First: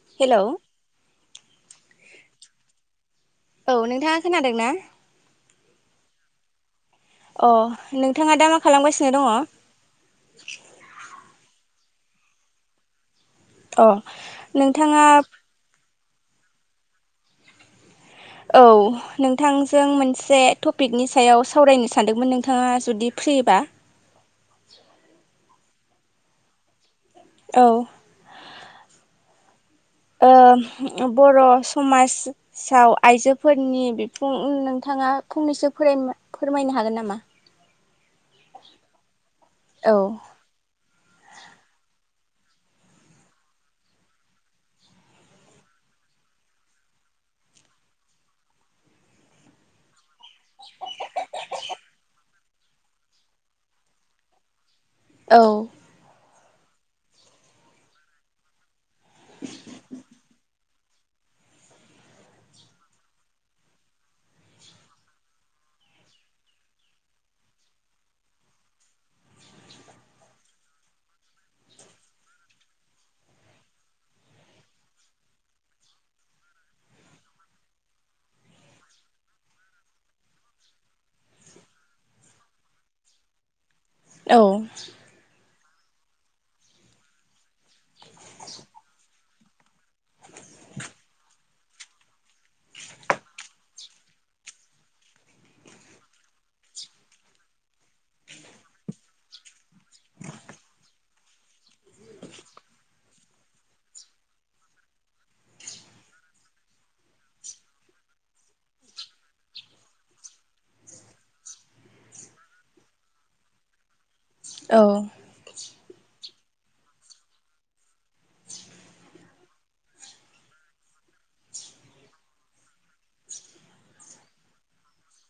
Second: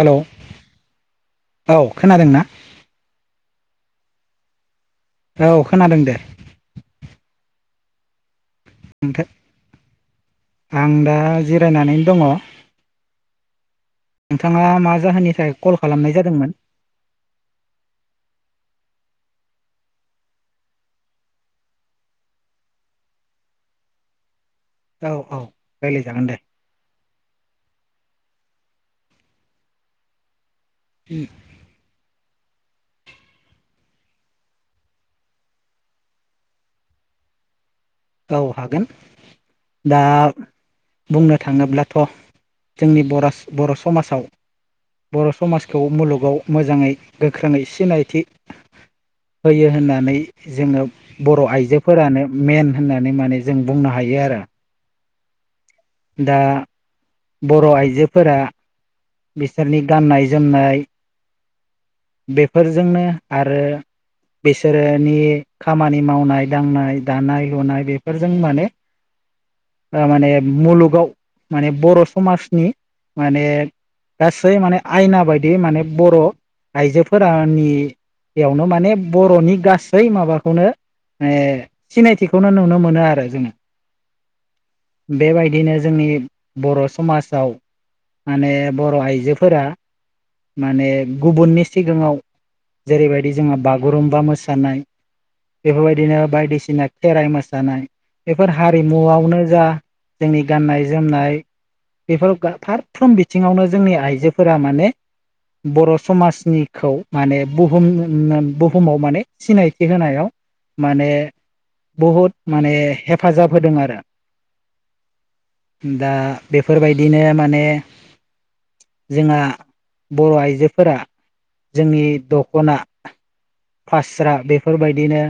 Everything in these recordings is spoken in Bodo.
हेलौ औ खोनादोंना? औ नोंथाङा खोनादों ना? औ खोनादों दे। अ नोंथाङा दा मा। खालामगासिनो दङ? ओमफ्राय आं दा जिरायनानै दङ। अ नोंथाङा मा नोंथाङा जाहोननि थाखाय कल खालामनाय जादों। मोन। औ नोंथांजों मोनसे टपिकनि सायाव सावरायनो सानदोंमोन नोंथाङा जुदि सोरनिबा औ औ रायलायजागोन दे। औ। ओ बर' समाज साव आइजोफोरनि बिफुं नोंथाङा फंनैसो फोरायनो फोरमायनो हागोन नामा। औ हागोन औ दा। बुंनो थाङोब्लाथ' जोंनि बरस बर' समाजाव। बर' समाजखौ मुलुगाव मोजाङै गोख्रोङै सिनायथि होयो होननानै। जोङो बर' आइजोफोरानो मेन होननानै माने जों बुंनो हायो आरो। औ। दा बर' आइजोफोरा बिसोरनि गाननाय जोमनाय। [unintelligible] बेफोरजोंनो आरो बिसोरोनि खामानि मावनाय दांनाय दानाय लुनाय बेफोरजों माने [unintelligible] ओ माने मुलुगाव माने बर' समाजनि माने। गासै माने आयना बादि माने बर' आइजोफोरानि। बेयावनो माने बर'नि गासै माबाखौनो। ओइ सिनायथिखौनो नुनो मोनो आरो जोङो। औ बेबायदिनो जोंनि बर' समाजाव माने। बर' आइजोफोरा माने गुबुननि सिगाङाव। जेरैबायदि जोंहा बागुरुम्बा मोसानाय। बेफोरबायदिनो बायदिसिना खेराइ मोसानाय। बेफोर हारिमुआवनो जा जोंनि गाननाय जोमनाय। बेफोर गा फारफ्रोम बिथिङावनो जोंनि आइजोफोरा माने। बर' समाजनिखौ माने बुहुम बुहुमाव माने सिनायथि होनायाव। माने बहुद माने हेफाजाब होदों आरो। औ। दा बेफोरबायदिनो माने। जोंहा बर' आइजोफोरा। जोंनि दख'ना फास्रा बेफोरबायदिनो।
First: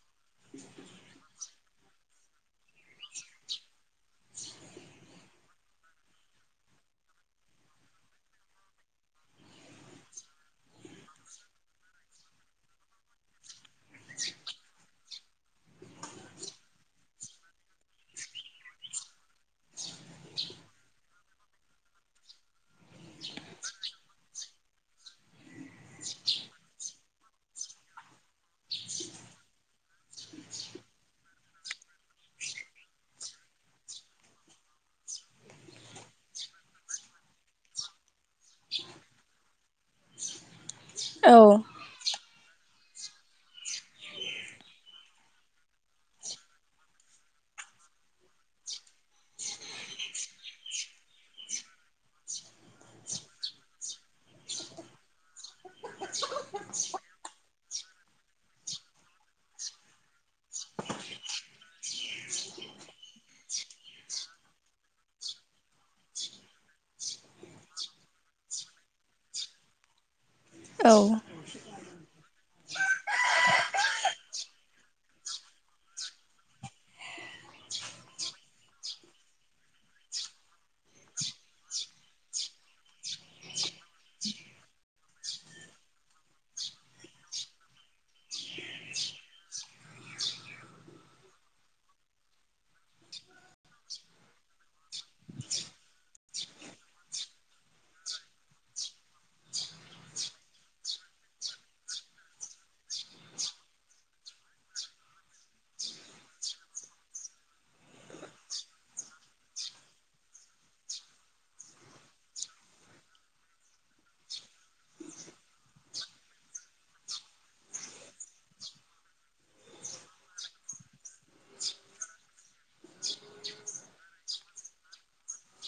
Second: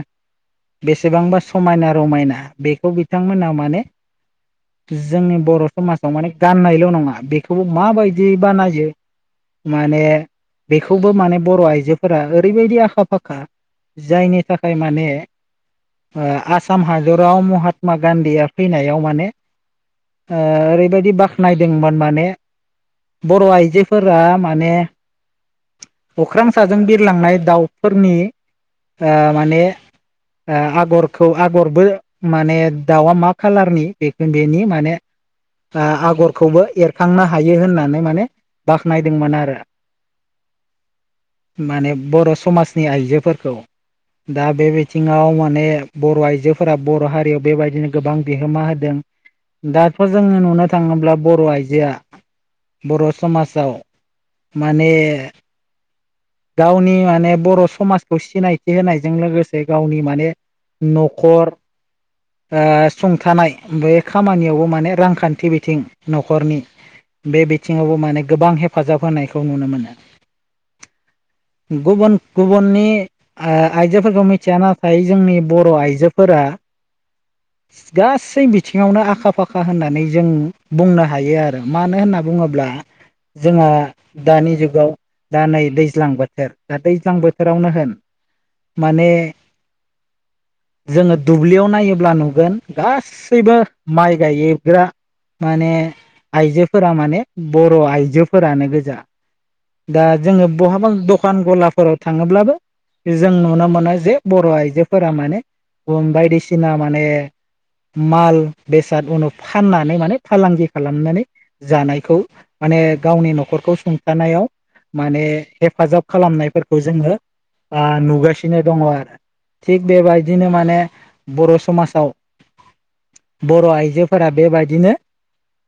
बेसेबांबा समायना रमायना बेखौ बिथांमोना माने। जोंनि बर' समाजाव माने गाननायल' नङा बेखौबो माबायदि बानायो। माने बेखौबो माने बर' आइजोफोरा ओरैबायदि आखा फाखा। जायनि थाखाय माने। ओ आसाम हादराव महात्मा गान्धीया फैनायाव माने। ओ ओरैबायदि बाख्नायदोंमोन माने। बर' आइजोफोरा माने। अख्रां साजों बिरलांनाय दाउफोरनि ओ माने। ओ आगरखौ आगरबो माने दाउआ मा खालारनि बेखो बेनि माने। ओ आगरखौबो एरखांना हायो होननानै माने बाख्नायदोंमोन आरो। माने बर' समाजनि आइजोफोरखौ दा बे बिथिङाव माने बर' आइजोफोरा बर' हारियाव बेबायदिनो गोबां बिहोमा होदों दाथ' जोङो नुनो थाङोब्ला बर' आइजोआ बर' समाजाव माने गावनि माने बर' समाजखौ सिनायथि होनायजों लोगोसे गावनि माने न'खर सुंथानाय बे खामानियावबो माने रांखान्थि बिथिं न'खरनि बे बिथिङावबो माने गोबां हेफाजाब होनायखौ नुनो मोनो। औ। गुबुन गुबुननि आइजोफोरखौ मिथिया नाथाय जोंनि बर' आइजोफोरा [inaudible] गासै बिथिङावनो आखा फाखा होननानै जों बुंनो हायो आरो मानो होनना बुङोब्ला जोंहा दानि जुगाव दा नै दै दैज्लां बोथोर दा दैज्लां बोथोरावनो होन माने [inaudible] जोङो दुब्लियाव नायोब्ला नुगोन गासैबो माइ गायोग्रा माने आइजोफोरा माने बर' आइजोफोरानो गोजा दा जोङो बहाबा दखान गलाफोराव थाङोब्लाबो जों नुनो मोनो जे बर' आइजोफोरा माने बायदिसिना माने माल बेसाद उनाव फाननानै माने फालांगि खालामनानै जानायखौ माने गावनि न'खरखौ सुंथानायाव माने हेफाजाब खालामनायफोरखौ जोङो नुगासिनो दङ आरो थिग बेबायदिनो माने बर' समाजाव बर' आइजोफोरा बेबायदिनो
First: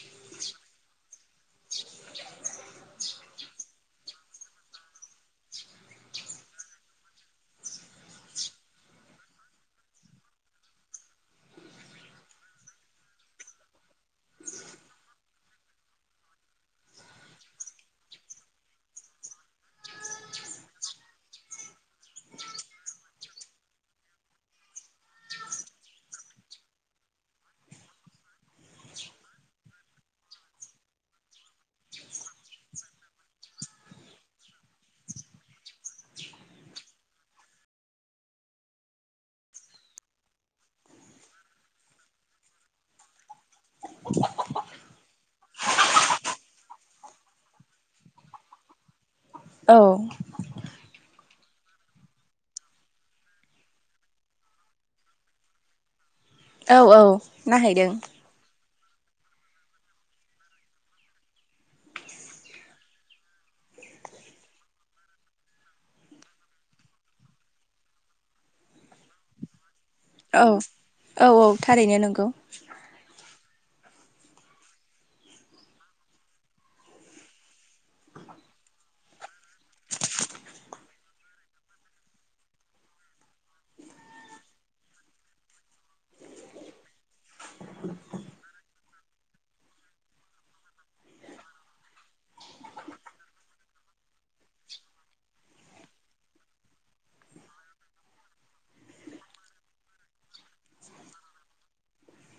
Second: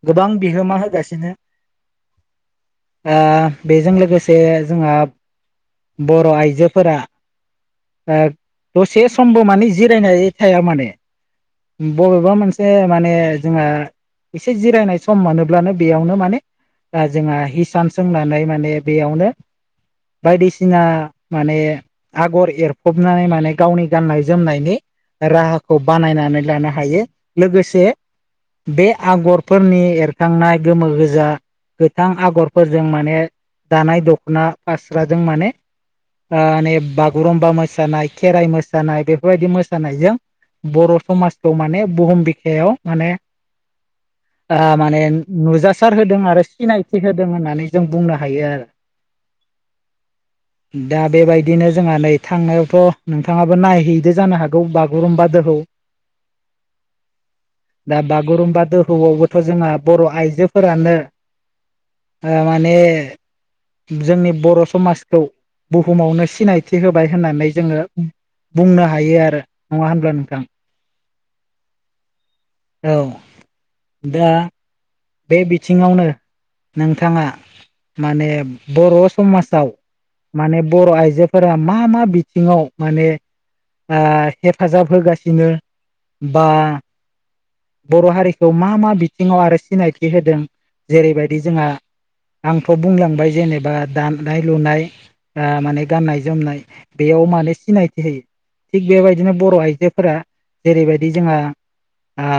गोबां बिहोमा होगासिनो ओ बेजों लोगोसे जोंहा बर' आइजोफोरा। ओ दसे समबो माने जिरायनानै थाया माने बबेबा मोनसे माने जोंहा एसे जिरायनाय सम मोनोब्लानो बेयावनो माने जोंहा हिसान सोंनानै माने बेयावनो बायदिसि सिना माने आगर एरफबनानै माने गावनि गाननाय जोमनायनि राहाखौ बानायनानै लानो हायो लोगोसे बे आगरफोरनि एरखांनाय गोमो गोजा गोथां आगरफोरजों माने दानाय दख'ना फास्राजों माने ओ नै बागुरुमबा मोसानाय खेराइ मोसानाय बेफोरबायदि मोसानायजों बर' समाजखौ माने बुहुम बिखायाव माने ओ माने नुजासार होदों आरो सिनायथि होदों होननानै जों बुंनो हायो आरो औ दा बेबायदिनो जोंहा नै थांनायावथ' नोंथाङाबो नायहैदो जानो हागौ बागुरुम्बा दोहौ। औ औ नायहैदों। दोहौ आवबो थ' जोंहा बर' आइजोफोरानो ओ माने जोंनि बर' समाज खौ बुहुमावनो सिनायथि होबाय होननानै जोङो बुंनो हायो आरो नङा होनब्ला नोंथां औ औ औ थारैनो नंगौ औ। दा बे बिथिङावनो। नोंथाङा माने बर' समाजाव माने बर' आइजोफोरा मा मा बिथिङाव माने ओ हेफाजाब होगासिनो बा बर' हारिखौ मा मा बिथिङाव आरो सिनायथि होदों जेरैबायदि जोंहा आंथ' बुंलांबाय जेनेबा दानाय लुनाय ओ माने गाननाय जोमनाय बेयाव मानो सिनायथि होयो थिग बेबायदिनो बर' आइजोफोरा जेरैबायदि जोंहा आ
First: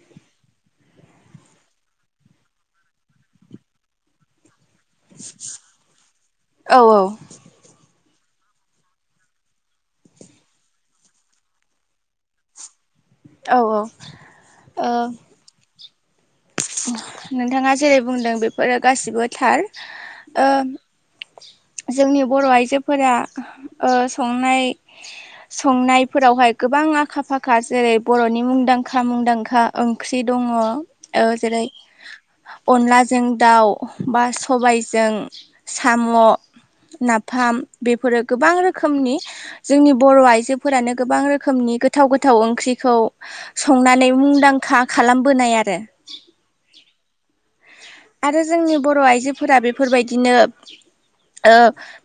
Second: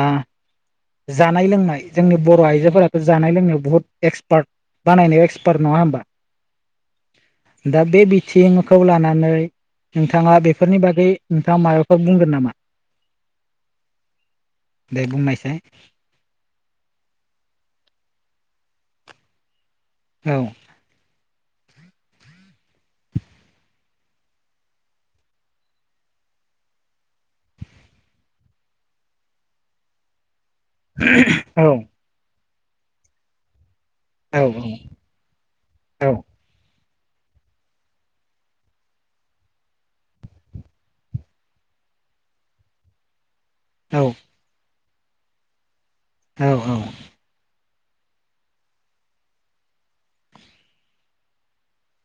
जानाय लोंनाय। जोंनि बर' आइजोफोराथ' जानाय लोंनायाव बुहुत एक्सपार्ट बानायनायाव एक्सपार्ट नङा होमबा। औ दा बे बिथिंखौ लानानै। नोंथाङा बेफोरनि बागै नोंथाङा माबाफोर बुंगोन नामा? औ औ ओ दे बुंनायसाय नोंथाङा जेरै बुंदों बेफोरो गासिबो थार औ ओ जोंनि बर' आइजोफोरा ओ संनाय संनायफोरावहाय गोबां आखा फाखा जेरै बर'नि मुंदांखा मुंदांखा ओंख्रि। दङ ओ जेरै औ अनलाजों दाउ। बा औ सबायजों औ साम'। नाफाम बेफोरो गोबां रोखोमनि जोंनि बर' आइजोफोरानो गोबां रोखोमनि। गोथाव गोथाव ओंख्रिखौ संनानै मुंदांखा खालामबोनाय आरो औ औ आरो जोंनि बर' आइजोफोरा बेफोरबायदिनो। ओ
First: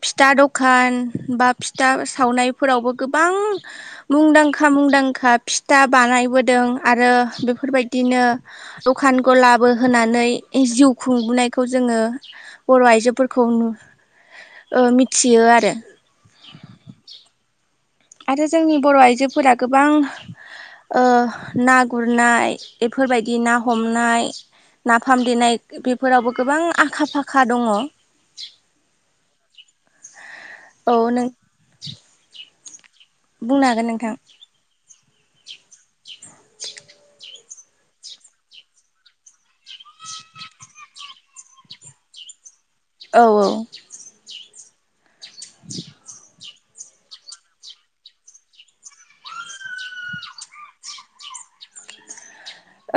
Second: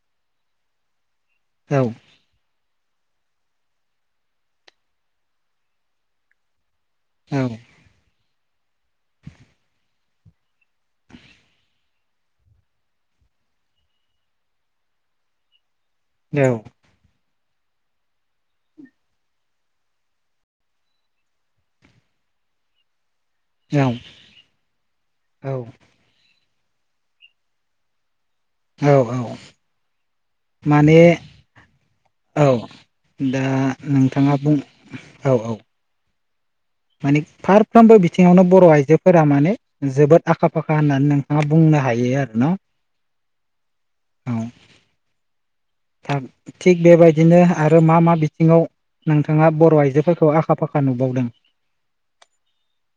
फिथा दखान बा फिथा सावनाय। फोरावबो गोबां मुंदांखा मुंदांखा फिथा बानायबोदों। आरो औ बेफोरबायदिनो दखान गलाबो होनानै। जिउ खुंबोनायखौ जोङो बर' आइजोफोरखौ नु ओ मिथियो आरो औ आरो जोंनि बर' आइजोफोरा गोबां। ओ ना गुरनाय बेफोरबाय गि ना औ हमनाय नाफाम औ देनाय बेफोरावबो गोबां आखा फाखा दङ। औ औ माने नों औ दा बुंनो हागोन नोंथां नोंथाङा बुं औ औ माने फारफ्रोमबो बिथिङावनो बर' आइजोफोरा माने जोबोद आखा फाखा होननानै नोंथाङा बुं नो हायो आरो न' औ औ [inaudible] थाब थिग बेबायदिनो आरो मा मा बिथिङाव नोंथाङा बर' आइजोफोरखौ आखा फाखा नुबावदों।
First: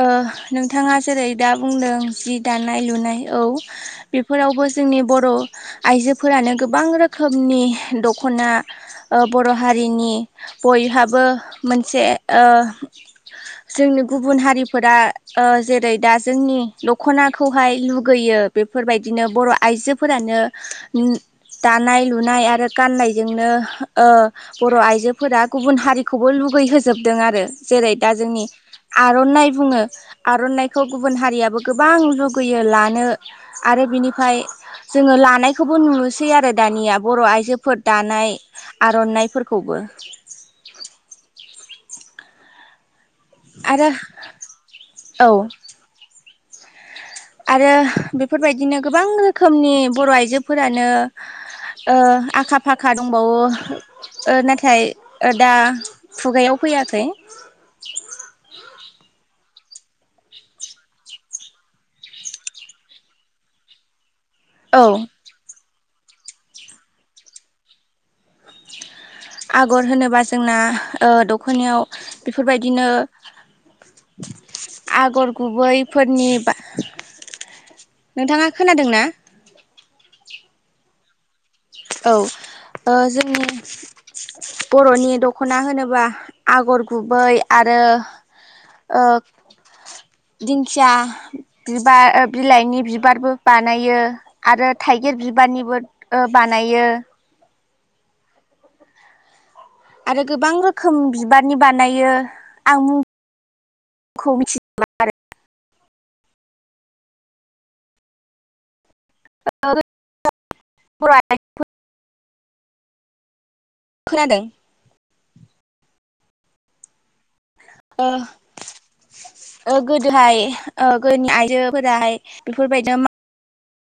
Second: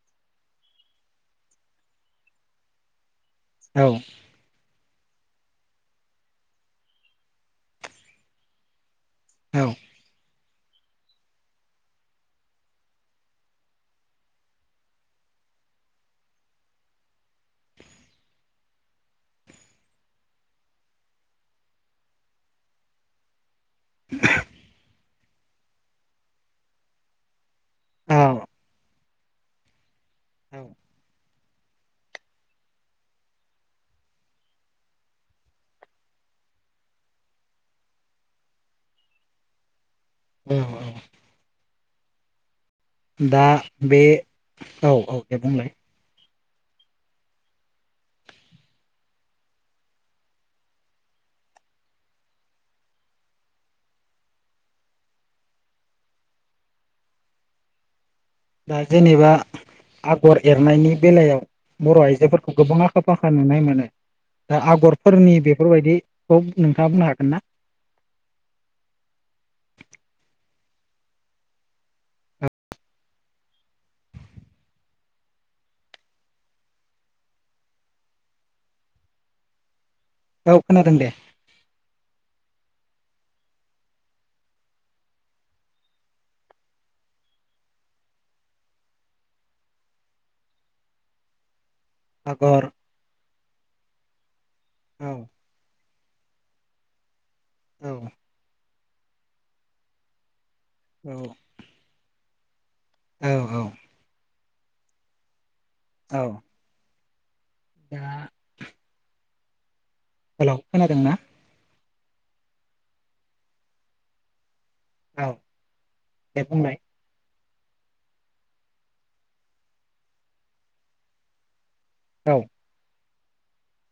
ओ नोंथाङा जेरै दा बुंदों जि दानाय लुनाय। औ बेफोरावबो जोंनि बर' आइजोफोरानो गोबां रोखोमनि दख'ना बर'ओ हारिनि। बयहाबो मोनसे ओ जोंनि गुबुन हारि फोरा ओ जेरै दा जोंनि दख'नाखौहाय लुगैयो बेफोरबायदिनो बर' आइ जोफोरानो दानाय लुनाय आरो गाननायजोंनो ओ बर' आइजो फोरा गुबुन हारिखौबो लुगैहजोबदों आरो जेरै दा औ जोंनि आर'नाइ बुङो आर'नाइखौ गुबुन हारियाबो गोबां लुगैयो लानो आरो बिनिफाय जोङो लानायखौबो नुसै आरो दानिया बर' आइजोफोर दानाय आर'नाइफोरखौबो। औ औ दा आरो बे औ औ दे बुंलाय आरो बेफोरबायदिनो गोबां रोखोमनि बर' आइजोफोरानो ओ आखा फाखा दंबावो। ओ नाथाय दा खुगायाव फैयाखै। दा जेनेबा आगर एरनायनि बेलायाव बर' आइजोफोरखौ गोबां आखा फाखा नुनाय मोनो। दा औ आगरफोरनि बेफोरबायदिखौ नोंथाङा बुंनो हागोन ना? आगर होनोबा जोंना ओ दख'नायाव बेफोरबायदिनो आगर गुबैफोरनि बा नोंथाङा खोनादों ना? औ खोनादों दे। औ ओ जोंनि बर'नि दख'ना होनोब्ला आगर गुबै आरो ओ दिंखिया बिबार आगर बिलाइनि बिबारबो बानायो। आरो औ थाइगिर बिबारनिबो ओ बानायो। औ आरो गोबां रोखोम औ बिबारनि बानायो आं मुं औ औ खौ मिथियो आरो औ दा [unintelligible] हेलौ खोनादों बर' ना? आइजो खोनादों। औ दे बुंनाय ओ ओ गोदोहाय ओ गोदोनि आइजो फोराहाय औ बेफोरबायदि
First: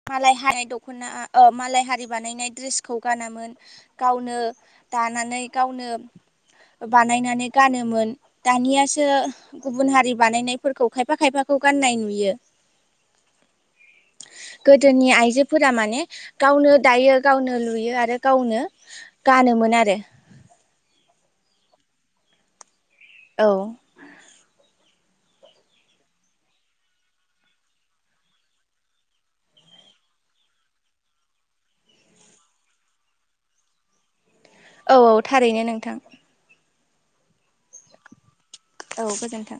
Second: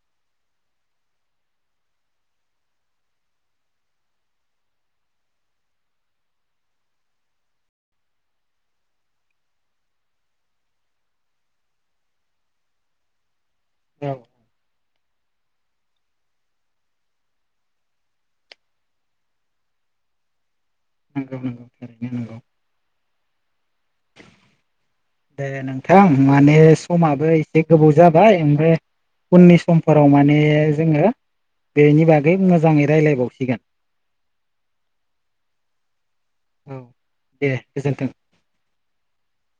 मालाय हानाय दख'ना औ मालाय हारि बानायनाय ड्रेसखौ गानामोन गावनो दानानै गावनो बानायनानै गानोमोन दानियासो गुबुन हारि बानायनायफोरखौ खायफा खायफाखौ खौ गान्नाय नुयो। औ गोदोनि आइजोफोरा माने गावनो दायो गावनो लुयो आरो गावनो गानोमोन मोन आरो नंगौ नंगौ थारैनो नंगौ औ दे नोंथां माने समाबो एसे गोबाव जाबाय ओमफ्राय उननि समफोराव माने जोङो बेनि बागै मोजाङै रायलायबावसिगोन औ औ थारैनो नोंथां औ दे गोजोनथों औ गोजोन्थों